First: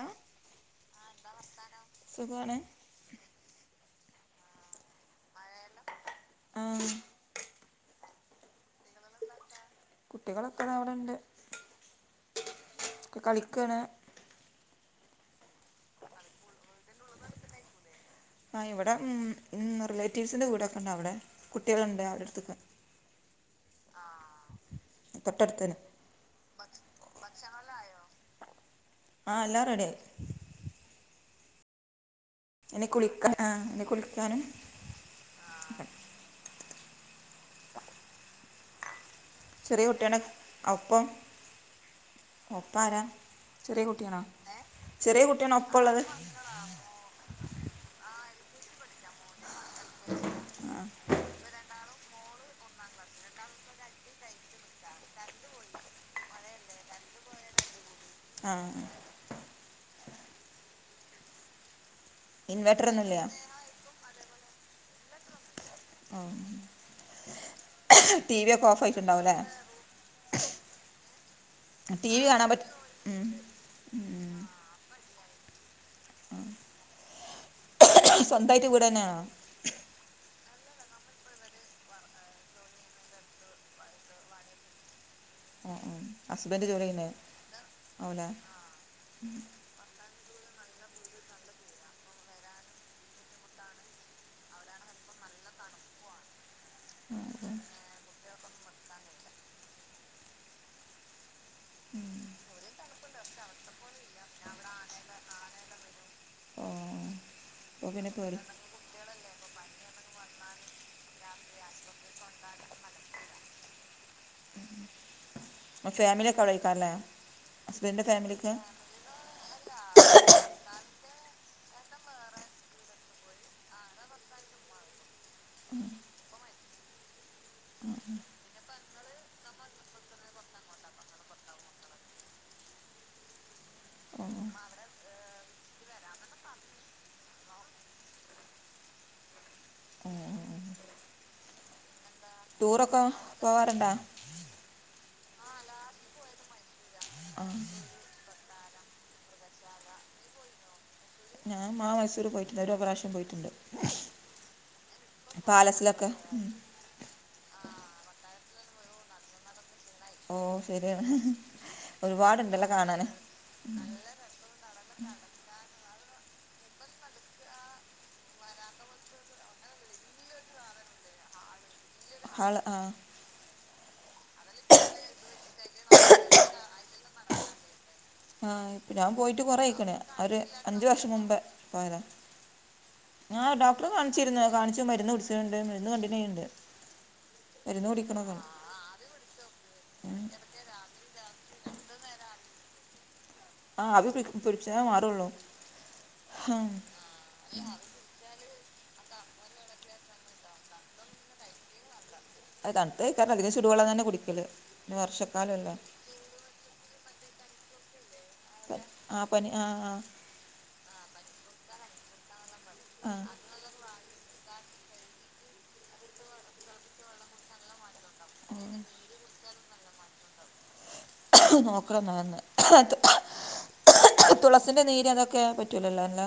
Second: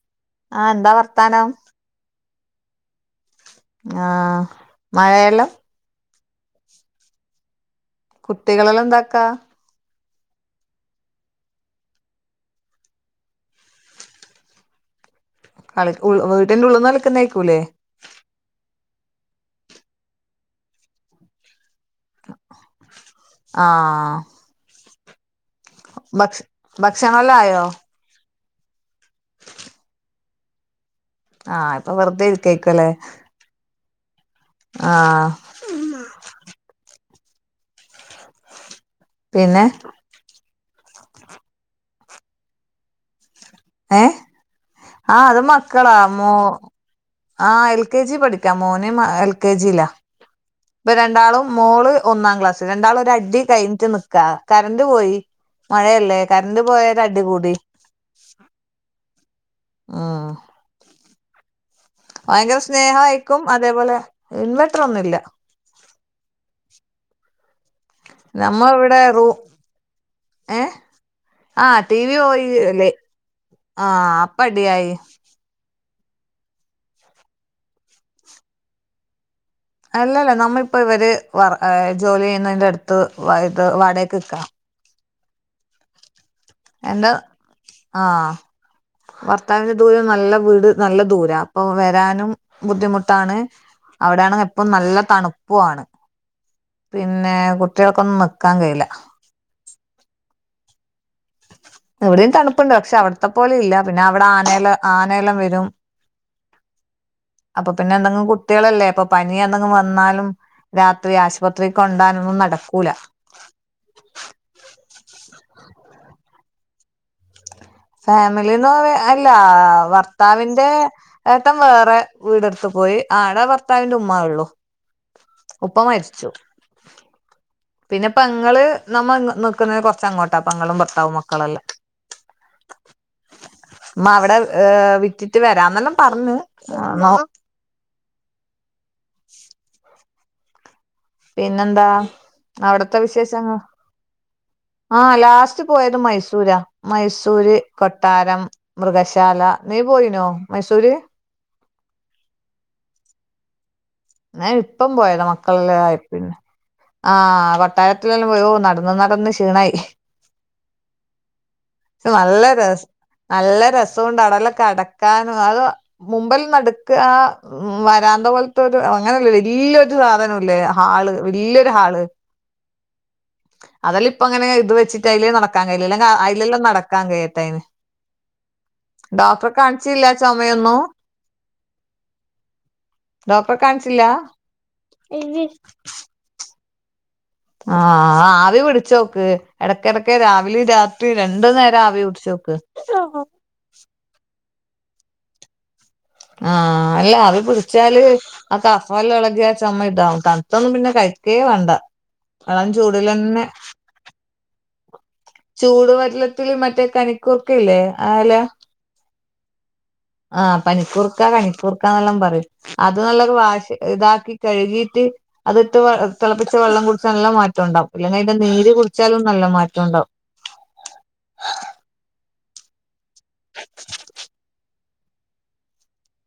ആ ആഹ് എന്താ വർത്താനം? സുഖാണ് ആഹ് മലയാളം ആഹ് കുട്ടികളെല്ലാം എന്താക്കാ കുട്ടികളൊക്കെ ദാ ഇവിടെ ഉണ്ട് കളിക്കണ് കളിക്കൂ വീട്ടിന്റെ ഉള്ളിൽ നിന്ന് കളിക്കുന്ന ആയിക്കൂല്ലേ ആഹ് ഇവിടെ ഉം ഉം റിലേറ്റീവ്സിൻ്റെ വീടൊക്കെ ഉണ്ട് അവിടെ കുട്ടികളുണ്ട് അവരുടെ അടുത്തൊക്കെ ആഹ് തൊട്ടടുത്തന്നെ ഭക്ഷ ഭക്ഷണ എല്ലാം ആയോ ആഹ് എല്ലാം റെഡിയായി ആഹ് ഇപ്പൊ വെറുതെ ഇരിക്കായിരിക്കും അല്ലേ ആഹ് ഇനി കുളിക്കാനും ആഹ് ഉമ്മാ പിന്നെ ചെറിയ കുട്ടിയാണ് ഒപ്പം ഒപ്പം ആരാ ചെറിയ ഏഹ് കുട്ടിയാണോ ചെറിയ ആഹ് അത് കുട്ടിയാണോ ഒപ്പം മക്കളാ ഉള്ളത് മോ ആഹ് എൽ കെ ജി പഠിക്കാ മോനെ എൽ കെ ജിയിലാ [inaudible] ഇപ്പൊ രണ്ടാളും മോള് ഒന്നാം ക്ലാസ് രണ്ടാളും ഒരു അടി കഴിഞ്ഞിട്ട് നിക്കാ കറണ്ട് പോയി മഴയല്ലേ കരണ്ട്റ് പോയ ഒരടികുടി. ആഹ് ആഹാ ഭയങ്കര ഇൻവെർട്ടറൊന്നും ഇല്ല സ്നേഹായിക്കും അതേപോലെ ഇൻവെർട്ട്ര ഒന്നുല്ല. ഉം നമ്മ ഓഫ് ഇവിടെ ആയിട്ടുണ്ടാവും റൂ. അല്ലേ ഏഹ് ആഹ് ടി വി ഓയില്ല് ആ അപ്പ അടിയായി. സ്വന്തായിട്ട് വീട് തന്നാണോ അല്ലല്ല നമ്മളിപ്പ ഇവര് വ ജോലി ചെയ്യുന്നേന്റെ അടുത്ത് [unintelligible] വാടകക്ക് നിക്ക ഉം ഉം ഹസ്ബൻഡ് ജോലി ചെയ്യുന്നെ എന്റെ ആവുല്ലെ ആഹ് [unintelligible] ഭർത്താവിന്റെ ദൂരം നല്ല വീട് നല്ല ദൂര. അപ്പൊ വരാനും ബുദ്ധിമുട്ടാണ്. അവിടെ ആണെങ്കി എപ്പം നല്ല തണുപ്പു ആണ്. പിന്നെ കുട്ട്യേൾക്കൊന്നും നിക്കാൻ കഴിയില്ല. ഇവിടയും തണുപ്പുണ്ട് ക്ഷെ അവിടത്തെ പോലെ ഇല്ല പിന്നെ അവിടെ ആനേല ആനേലം വരും ഓ അപ്പൊ അപ്പോൾ പിന്നെ എന്തെങ്കിലും പേടി കുട്ടികളല്ലേ അപ്പൊ പനി എന്തെും വന്നാലും രാത്രി ആശുപത്രി കൊണ്ടാനൊന്നും നടക്കൂല ഉ [unintelligible] [inaudible] ഫാമിലിയ ഒക്കെ അവിടെ കരയല്ലേ ഫാമിലിന്ന് പറ അല്ല ഭർത്താവിന്റെ ഏട്ടൻ വേറെ വീടെടുത്ത് പോയി ആടെ ഭർത്താവിന്റെ ഉമ്മ ഉള്ളു ഉപ്പ മരിച്ചു പിന്നെ പെങ്ങള്ള് നമ്മ നക്കുന്നത് കൊറച്ചങ്ങോട്ടാ പങ്ങളും ഭർത്താവും മക്കളുംല്ലാം അ അവിടെ വിട്ടിട്ട് വരാംന്നെല്ലാം പറ ഞ് [unintelligible] [inaudible] പിന്നെന്താ അവിടത്തെ ടൂറൊക്കെ വിശേഷങ്ങൾ പോവാറുണ്ടോ ആഹ ലാസ്റ്റ് പോയത് മൈസൂരാ ആ മൈസൂര് കൊ- കൊട്ടാരം മൃഗശാല നീ പോയിനോ മൈസൂര് ഞാൻ മാ മൈസൂർ പോയിട്ടുണ്ട് ഒരുപ്രാവശ്യം പോയിട്ടുണ്ട് ഞൻ ഇപ്പം പോയതാ മക്കളല്ലാം ആയെ പാലസിലൊക്കെ പിന്നെ ഉം. ആഹ കൊട്ടാരത്തിലെല്ലാം പോ നടന്ന് നടന്ന് ക്ഷീണായി ഓ ശരിയാണ് പക്ഷെ നല്ല ഒരുപാടുണ്ടല്ലോ രസ കാണൻ നല്ല രസം കൊണ്ട് അടലൊക്കെ അടക്കാനും അത് മുമ്പിൽ നടുക്കു ആ ഉ വരാന്ത പോലത്തെ അങ്ങനല്ല വല്യരു സാധനംല്ലേ ഹാള് വല്യൊരു ഹാള് ഹള ആഹ അതല്ല ഇപ്പ അങ്ങനെ ഇത് വെച്ചട്ട് അതിലേ നടക്കാൻ കഴയില്ല അലെല്ലാം നടക്കാ കിയട്ടതിന് ആഹ് ഇപ്പൊ ഞാൻ പോയിട്ട് കൊറ ഇക്കണ കാണിച്ചില്ല ആ ഒരു ചുമയൊന്നും അഞ്ചു വർഷം മുമ്പ് പോയതാ ആ ഡോക്ടറെ ഡോക്ടർ കാണിച്ചില്ല കാണിച്ചിരുന്നു കാണിച്ചു മരുന്ന് കൂടിച്ചിണ്ട് മരുന്ന് കണ്ടിന്യൂ ചെയ്യേണ്ട ആഹ ആവി പിടിച്ചോക്ക് ഇടക്ക ഇടക്ക് രാവിലെ രാത്രി രണ്ട നേരം ആവി പിടിച്ചോക്ക് ആഹ് ആവി പിടിച്ച മാറള്ളൂ ആഹ അല്ല അത് പിടിച്ചാല് ആ കഫ എല്ലാം ഇളകിയാ ചുമ ഇതാവും തണുത്തൊന്നും പിന്നെ കഴിക്കേ വേണ്ട ഇളം അത് തണു കാരണം ചൂടിലന്നെ അതികം ചുടു വെള്ളം തന്നെ കുടിക്കല് ഇനി വർഷക്കാലമല്ലേ ചൂടുവെള്ളത്തി മറ്റേ കനിക്കൂർക്ക ഇല്ലേ ആ എല ആ പനി ആ ആ ആഹ പനിക്കൂർക്ക കണിക്കൂർക്കാന്നെല്ലാം പറയും അത് ആ നല്ലൊരു വാഷ് ഇതാക്കി കഴുകിയിട്ട് അത്ട്ട് തിളപ്പിച്ച വെള്ളം കുടിച്ചെല്ലാം മാറ്റം ഉണ്ടാാവും അല്ലെങ്ക അയിന്റെ നീര് കുടിച്ചാലും നല്ല മാറ്റം ഉണ്ടാവും നോക്കണംന്ന് തുളസിന്റെ നീര് ഒക്കെ പറ്റില്ലല്ലോ അല്ല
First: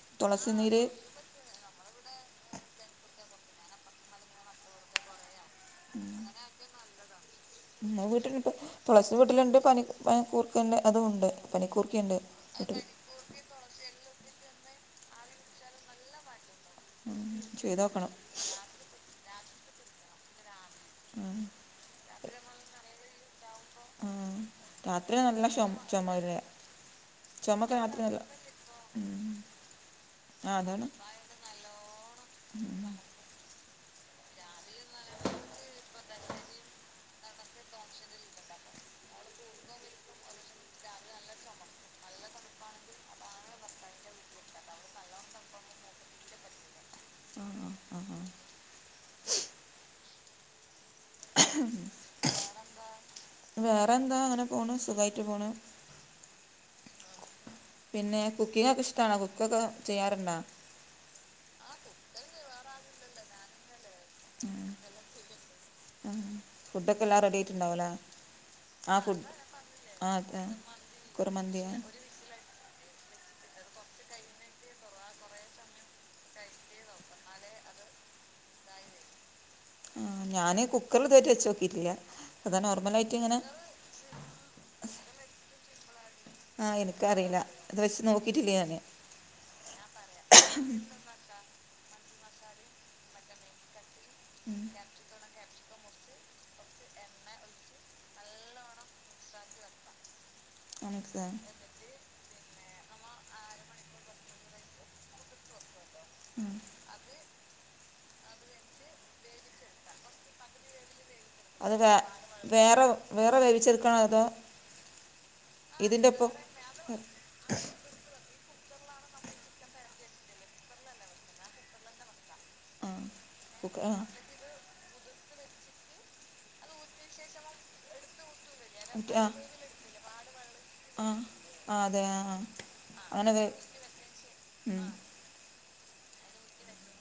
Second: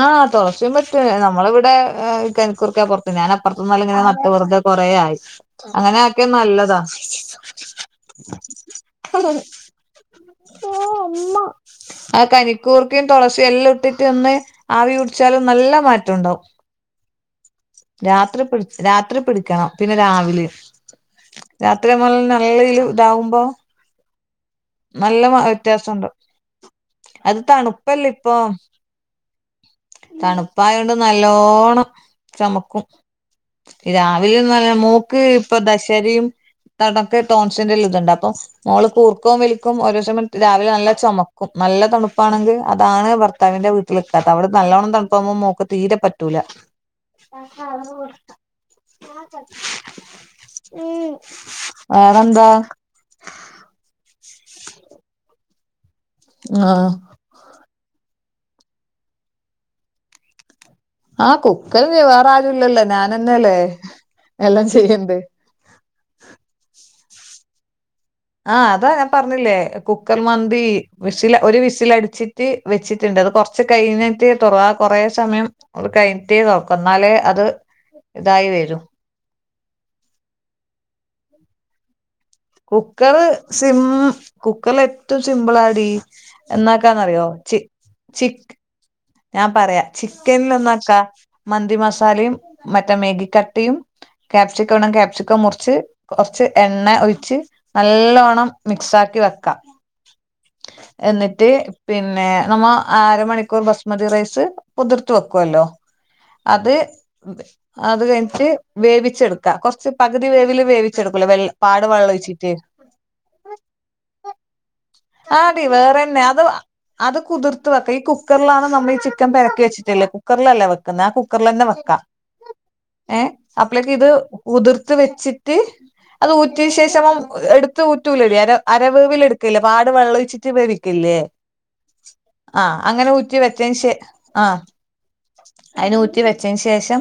ആ തുളസി തുളച്ചും നീര് പറ്റും നമ്മള ഇവിടെ എനിക്കൂറക്കെ പുറത്ത് ഞൻപ്പറത്തുന്ന അെങ്ങന നട്ട വറുതെ കുറ ആായി അങ്ങനെയൊക്കെ നല്ലതാ ഉ വീട്ടന് ഇപ്പ തുളസി വീട്ടിലുണ്ട് പനി കൂർക്കണ്ട് അതും ഉണ്ട് പനിക്കൂർക്കിയുണ്ട് വീട്ടിൽ തുളസി എല്ലാം ഇട്ടിട്ട് ഒന്ന് ആവി കുടിച്ചാലും നല്ല മാറ്റം ഉണ്ടാാവും ഉം, ചെയ്ത് നോക്കണം രാത്രി പിടി- രാത്രി പിടിക്കണം പിന്നെ രാവിലെ ഉം, രാത്രി നല്ലതിൽ ഇതാവുമ്പോ [unintelligible] ഉം. രാത്രി നല്ല ചുമ വ്യത്യാസംണ്ടോ ചുമ ഇല്ലേ അത് ചുമ ഒക്കെ രാത്രി തണുപ്പല്ല നല്ല ഇപ്പൊ ആ തണുപ്പായ അതാണ് കൊണ്ട് നല്ലോണം ചമക്കും രാവിലെ നല്ല മോക്ക് ഇപ്പ ദശരയും തടൊക്കക്ക് ടോൺസിന്റെറെല്ല ഇതുണ്ട് അപ്പം മോള് പൂർക്കവും വലിക്കും ക്കും ഓരോ സമം രാവിലെ നല്ല ചുമക്കും നല്ല തണുപ്പാണെങ്കിൽ അതാണ് ഭർത്താവി്റെ വീട്ടൽ ക്കാത്ത അവിടെ നല്ലോണ്ണം തണുപ്പകുമ്പോ മോക്ക് തീരെ പറ്റൂല. ആ ആ ആ ആ വേറെന്താ? വേറെന്താ ഇങ്ങനെ പോണ് സുഖായിട്ട് പോണ്. ആഹ് പിന്നെ കുക്കിങ്ങൊക്കെ ഇഷ്ട്ടാണോ കുക്കൊക്കെ ചെയ്യാറ്ണ്ടാ? ആഹ് കുക്കറ് വാേറാരുല്ലല്ലോ ഞാനന്നെല്ലേ എല്ലാം ചെയ്യെണ്ടെ ഫുഡ്ഡാെക്കെല്ലാം റെഡ്യായിട്ട്ണ്ടാവുലെ ആഹ് അതാ ഞാൻ പറഞ്ഞില്ലേ കുക്കർ അതെ മന്തീ വിശില് ഒര് കുറുമന്തിയാ വിശിലടിച്ചി തി വെച്ചിട്ടുണ്ട് അത് കൊറച്ച് കഴിഞ്ഞിട്ട് തുറവാ കുറെ സമയം നമ്മള് കഴിഞ്ഞിട്ടേ തോറക്കു എന്നാലേ അത് ഇതായി വരും. ആ ഞാന് കുക്കറിൽ ഇതോടറ്റ് വെചോക്കിട്ടില്ല. കുക്കർ സിം കുക്കറിൽ ഏറ്റവും സിമ്പിൾളടി. ആ എന്നാക്കാന്നറിയോ എനിക്കറിയില്ല ചി ഇത് വെച്ച് ചിക്. നോക്കിയിട്ടില്ല ഞാന് ഞാൻ പറയാ ചിക്കന് ഒന്നാക്ക മന്തി മസാലയും മറ്റേ മേഗി കട്ടിയും ക്യാപ്സിക്കോ വണം ക്യാപ്സിക്കോ മുറിച്ച് കുറച്ച് എണ്ണ ഒഴിച്ച്. നല്ലോണം മിക്സ് ആക്കി വെക്കാം. നമുക്ക് എന്നിട്ട് പിന്നെ നമ്മ അര മണിക്കൂർ ബസ്മതി റൈസ് പുതിർത്ത വെക്കുല്ലോ അത് അത് കഴിഞ്ഞിട്ട് വേവിച്ചെടുക്ക കൊറച്ച് പകുതി വേവിൽ വേവ വെടുക്ക വെ അത് പാട് വേ വെം ഒഴിച്ചിട്ട് വേറെ വേറെ വേവിച്ചെടുക്കണോ അതോ ആടി ഇതിൻ്റെ വേറെന്നെ ഒപ്പം അത് അത് കുതിർത്ത വെക്ക ഈ ക്കു കുക്കറിലാണ് നമ്മൾ ഈ ചിക്കൻ പിരക്കി വെച്ചിട്ടില്ലേ കുക്കറിലല്ലേ വെക്കുന്നത് ആ കുക്കറിലെന്നവെക്കാം. ആ ഏഹ് കുക്ക് ആ അപ്പളേക്കിത് ഉതിർത്ത് വെച്ചിട്ട് അത് ഊറ്റിയ ശേഷം എടുത്ത് ഊറ്റലടി അന മറ്റേ- അരവേവില് ആ എടുക്കില്ലേ പാട് വെള്ള ഒഴിച്ചിട്ട് ആ വേവിക്കില്ലേ ആ അങ്ങനെ ഊറ്റി വെച്ച ശേ ആ അയിന് ഊറ്റി വെച്ചതിന് ശേഷം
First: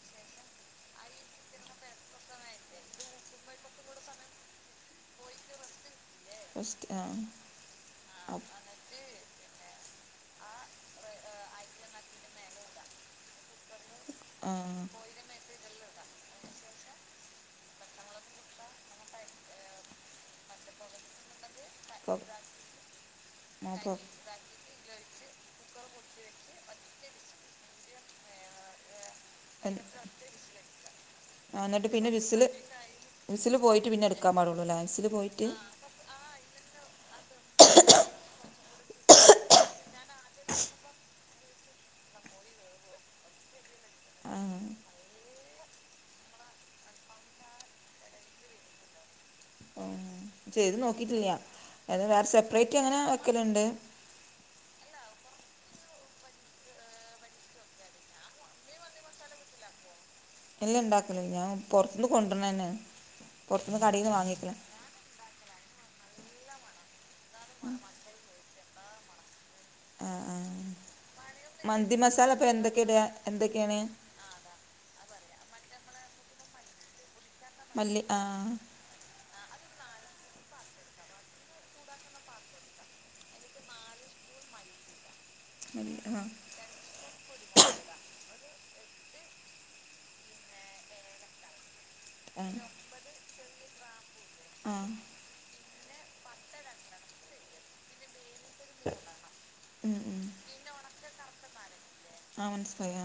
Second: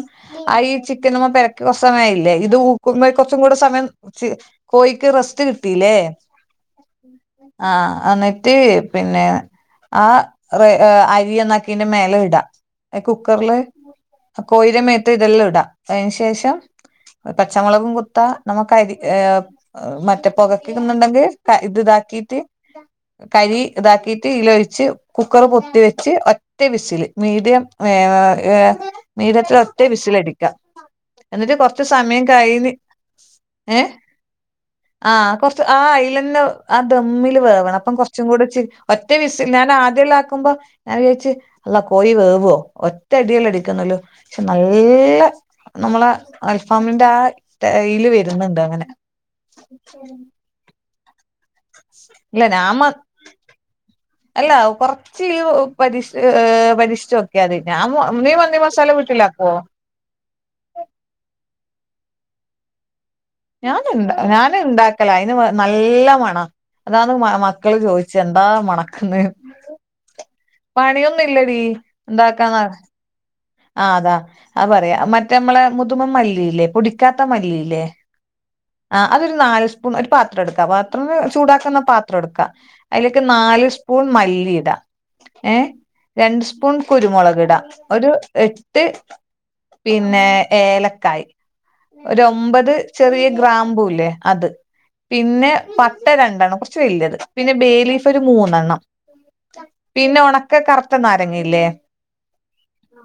ആഹ് ഈ ചിക്കൻമ്മ [inaudible] [unintelligible] ഇല്ലേ ഇത് ഊക്കുമ്പ കുറച്ചും കൂടെ സമയം കോയി ക്ക് റസ്റ്റ് കിട്ടീല്ലേ? റസ്റ്റ് ആ ആഹ അപ് അന്നിറ്റ് പിന്നെ ആ അരി ന്നാക്കിന്റെ മേലെ ഇടാം കുക്കറില് കോയിടമേത്ത് ഇതെല്ലാം ഇടാം അയ്ന്ന് ശേഷം പച്ച മൊളകും കുത്ത നമുക്ക് അരി ഏ മറ്റേ പൊകക്ക്ന്ന്ണ്ടെങ്കി ക ഇത് അപ്പം താക്കീട്ട് കരി അപ്പം താക്കീട്ട് ഇലൊഴിച്ച് കുക്കർ പൊത്തിവെച്ച് ഒറ്റ വിസിൽ മീഡിയം ഏ ഏ മീഡത്തിൽ ഒറ്റ എൻ- വിസിലടിക്ക എന്നിട്ട് ആ, കൊറച്ച് പിന്നെ സമയം വിസിൽ കഴിഞ് വിസിൽ ഏ പോയിട്ട് പിന്നെ എടുക്കാൻ പാടുള്ളൂ അല്ലേ വിസിൽ ആഹ് പോയിട്ട് കൊറച്ച് ആ അയ്ലന്ന ദമ്മില് വേവണം അപ്പം കൊറച്ചും കൂടി ചി ഒറ്റ വിസി ഞാൻ ആദ്യല്യ ആാക്കുമ്പോ ഞാൻ വിചാച്ച് അള്ളാ കോയി വേവോ ഒറ്റ അടി അല്ലേ അടിക്കുന്നൊള്ളൂ ആ, പക്ഷെ നല്ല നമ്മള അൽഫാമിന്റെ ആ [unintelligible] യില് വെര്ന്ന്ണ്ട് അങ്ങനെ. ഉം. ചെയ്ത് നോക്കിട്ടില്ല്യ വേറെ ഇല്ല ഞാൻ സെപ്പറേറ്റ് മ അങ്ങനെ വെക്കലണ്ട്. അല്ല കൊറച്ച്യ്യു പരീക്ഷ് പരിശിച്ചോക്കെയാതി ഞാൻ നീ മന്തി മസാല വി ല പ്പോ? എല്ല ഇണ്ടാക്കലില്ല ഞാൻ പൊർത്ത്ന്ന് കൊണ്ടര്ണന്നെ. ഞാന്ണ്ടാ ഞാന്ണ്ടാക്കി ല അയിന് നല്ല മണാ അതാന്ന് മ മക്കള് ചോയ്ച്ചെ എന്താ മണക്ക്ന്നെ? ആഹ് ആഹാ പണിയൊന്നും ഇല്ലടി.. മന്തി മസാല ഇപ്പൊ എന്തൊക്കെയ ഇടാ ആ് അതാ അത് പറയാ മറ്റേമ്മളെ മുതുമ മല്ലില്ലേ പൊടിക്കാത്ത മല്ലി.. മല്ലി ആ.. ആ അതൊരു നാല് സ്പൂൺ ഒരു പാത്രം എടുക്കാ പാത്രം ചൂടാക്കുന്ന പാത്രം എടുക്കാ... അതിലേക്ക് നാല് സ്പൂൺ മല്ലി ഇടാ ഏ മല്ലി ആ രണ്ട് സ്പൂ ൺ കുരുമുളകിട ഒരു എട്ട് പിന്നെ ഏലക്കായ്. ഒരു ആ ഒമ്പത് ചെറിയ ഗ്രാംമ്പൂല്ലേ അത് ആ പിന്നെ പട്ട രണ്ടണ്ണം കുറച്ച് വല്യത് പിന്നെ ബേ ലീഫ് ഒരു മൂന്നെണ്ണം ഉം, പിന്നെ ഉം. ഉണക്ക കറുത്ത നാരങ്ങയില്ലേ ആ മനസ്സിലായി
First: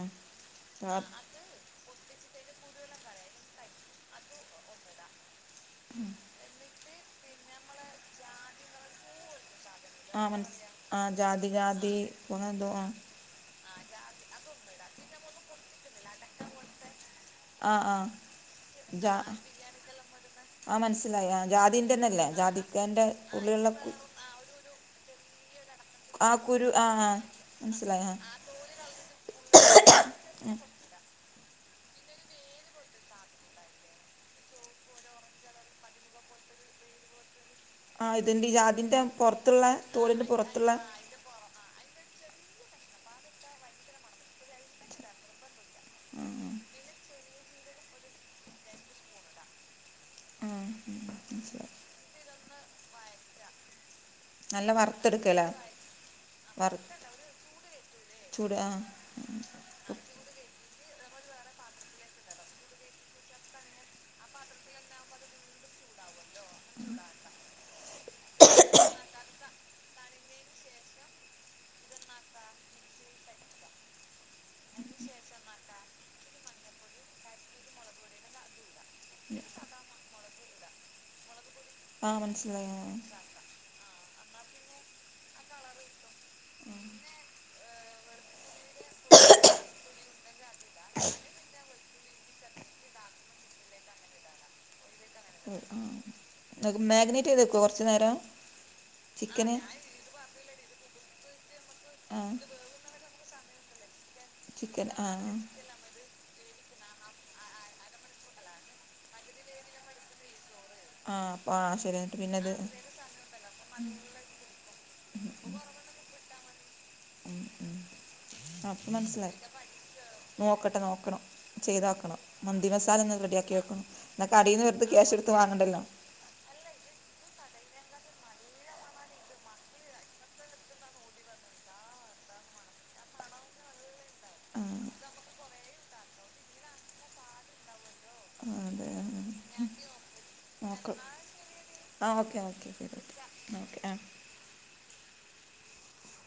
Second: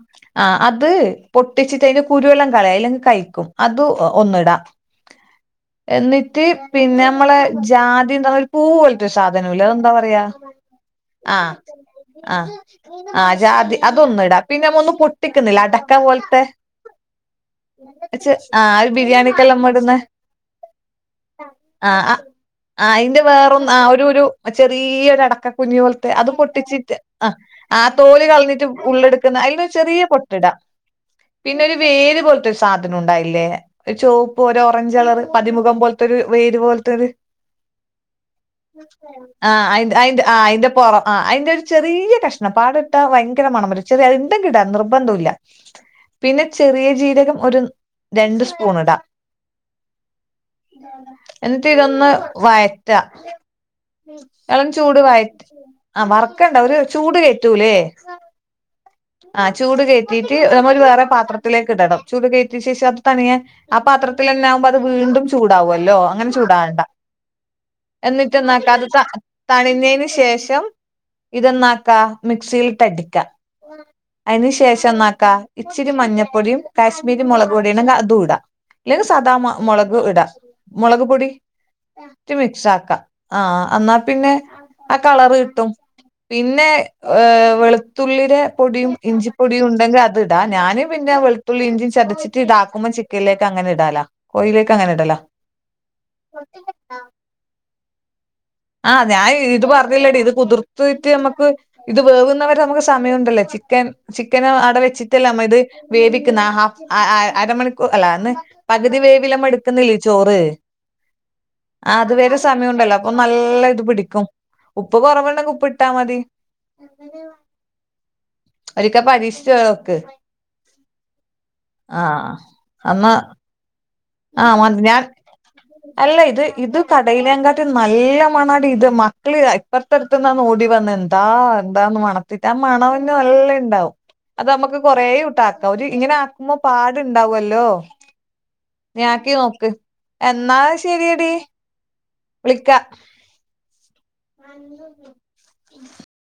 ആ അത്.. ആ പൊട്ടിച്ചിട്ട്അ തിന്റെ കുരുവെല്ലാം കളയ് അല്ലെങ്കിൽ കയ്ക്കും അത് ഒന്ന്‌ ഇടാ.. എന്നിട്ട് പിന്നെ മ്മളെ ജാതി എന്ന്‌ പറ യുന്ന ഒരു പൂ പോലത്തൊരു സാധനി ല്ലേ അ ത് എന്താ പറ ആ മ ന ആഹ ജാതി ജാതി പോല എന്തോ ആണ് ആഹ ജാതി അതൊന്ന്‌ ഇടാ പിന്നെ നമ്മ ഒന്നും പൊട്ടിക്കുന്നില്ലേ അടക്കാപോലത്തെ.. ആ ആ അ ആ ഒരു ബിരിയാണിക്കെല്ലാംമ്മടന്നെ ആഹ മനസ്സിലായി ജാതിന്റെ ന്നല്ലേ ജാതിക്കന്റെ ഉള്ളിലു ള്ളകു രു ഒരു ചെറിയൊ ര ടക്ക.. കുഞ്ഞു പോലത്തെ അതും പൊട്ടിച്ചിട്ട് ആ ആ തോല് കളഞ്ഞിട്ട് ഉള്ളെടുക്കുന്ന അതില് ഒരു ചെറിയ.. പൊട്ടിട പിന്നെ ഒരു വേര് പോലത്തെ സാധന ഉണ്ടായില്ലേ ഒരു ചോപ്പ്. ഒ രോ. ഓറഞ്ച് കളറ് പതിമുഖം പോലത്തൊരു വേര് പോലത്തെ ഒരു ആ ഇതിൻ്റെ ഈ ജാതിൻ്റെ ആ പുറത്തുള്ള അ അയിന്റെ തോലിൻ്റെ ആ അയിന്റെ പുറത്തുള്ള ആ പൊറം ആഹ് അതിന്റെ ഒരു ചെറിയ കഷ്ണം പാടാട്ടാ ഭയങ്കര മണം വരും ചെറിയ അത്ണ്ടെങ്കിൽ ഇടാം നിർബന്ധം ഇല്ല പിന്നെ ചെറിയ ജീരകം ഒരു രണ്ട് സ്പൂൺ ഇടാം.. ഉം, എന്നിട്ട് മനസ്സിലായി ഇതൊന്ന് വഴ റ്റ.. ഇ ളൻ നല്ല ചൂട് വ ഴ വറുത്തെടുക്കല്ലേ ആ വറക്കണ്ട ഒരു ചൂട് കയറ്റൂല്ലേ കുട [inaudible] ആഹ ചൂട് കയറ്റീയിട്ട് നമ്മ ഒരു വേറെ പാത്രത്തിലേക്ക് ഇടണം ചൂട് കയറ്റിയ ശേഷം അത് തണിയാ ആ പാത്രത്തി... ൽ പി ന്നെ ആകുമ്പോ അത് വീണ്ടും ചൂടാവല്ലോ അങ്ങനെ ചൂടാവണ്ട എന്നിട്ട് ന ല്ല അത് തണി ന്ന തിന് ശേഷം ഇതെന്നാക്ക മിക്സിയിൽ ഇട്ടടിക്ക അയി ന് ശേഷംന്നാക്കാ ഇച്ചിരി മഞ്ഞൾപ്പൊടിയും കാശ്മീരി മുളക് പൊടിയും ഉണ്ടെങ്കി അതൂടാ അല്ലെങ്കിൽ സാദാ മുളക് ഇട മുളക് പൊടി ആ മിക്സ് മനസ്സിലായി ആ ആക്കാം ആഹ എന്നാൽ പിന്നെ ആ കളറ് കിട്ടും പിന്നെ വെളുത്തുള്ളിടെ പൊടിയും ഇഞ്ചിപ്പൊടിയും ഉണ്ടെങ്കിൽ അത്ടാ ഞാന് പിന്നെ വെള വെ തുള്ളിഞ്ചി ചതച്ചിട്ട് ഇടതാ ക്കുമ്പോ ചിക്കലിലേക്ക് അങ്ങനെ ഇടാലാ കോയിലേക്ക് അങ്ങനെ ഇടലാ ആഹ [inaudible] മാഗ്നേറ്റ് ചെയ്തക്കു കുറച്ചു നേരം ആ ഞാൻ ചിക്കന് ഇത് പറ.. അതല്ലടി ഇത് കുതിർത്തിട്ട് നമുക്ക് ഇത് ആ വേവുന്നവരെ നമുക്ക് സമയംണ്ടല്ലോ ചിക്കൻ ചിക്കന് അട ചിക്കൻ ആ വെച്ചിട്ടല്ലേ നമ്മ ഇത് വേവിക്കുന്നഹാ ഫ് അരമണിക്കൂർ അല്ല അന്ന് പകുതി വേവിലമ്മ എടുക്കുന്നില്ല ചോറ് ആ ആ അപ്പോൾ ആ ശരി അത് എന്നിട്ട് വരെ പിന്നെയത് സമയംണ്ടല്ലോ അപ്പൊ നല്ല ഇത് പിടിക്കും ഉപ്പ് കൊറവുണ്ടെങ്കിൽ ഉപ്പ് ഇട്ടാ മതി അപ്പ ഒരിക്ക മനസ്സിലായി പരീക്ഷിച്ച് നോക്ക് നോക്കട്ടെ നോക്കണം ചെയ്തോക്കണം ആഹ് അന്നാ മന്തിമസലൊന്ന് റെഡിയാക്കി വെക്കണം ന്നൊക്കെ ആഹ് മതി കടീന്ടുത്ത് ഞാൻ ക്യാഷ്ടുത്ത് വാങ്ങണ്ടല്ലോ അല്ല ഇത് ഇത് കടയിലേങ്ങാട്ടി നല്ല മണാടി ഇത് മക്കള് ഇപ്പറത്തെ ഇന്നാ ഓടി വന്ന എന്താ എന്താന്ന് മണത്തിററ്റ് ആ മണന്നും എല്ലാം ഉണ്ടാവും.. അത് നമ്മുക്ക് കൊറേട്ട് ആക്കാം ഒരു ഇങ്ങനെ ആക്കുമ്പോ പാടുണ്ടാവല്ലോ അതെ ണ്ടാ ക്കി നോക്ക് എന്നാ നോക്കാം ശെരിയടി ആ ഓക്കെ ഓക്കെ ശരി ഓക്കെ ഓക്കെ ആ ആ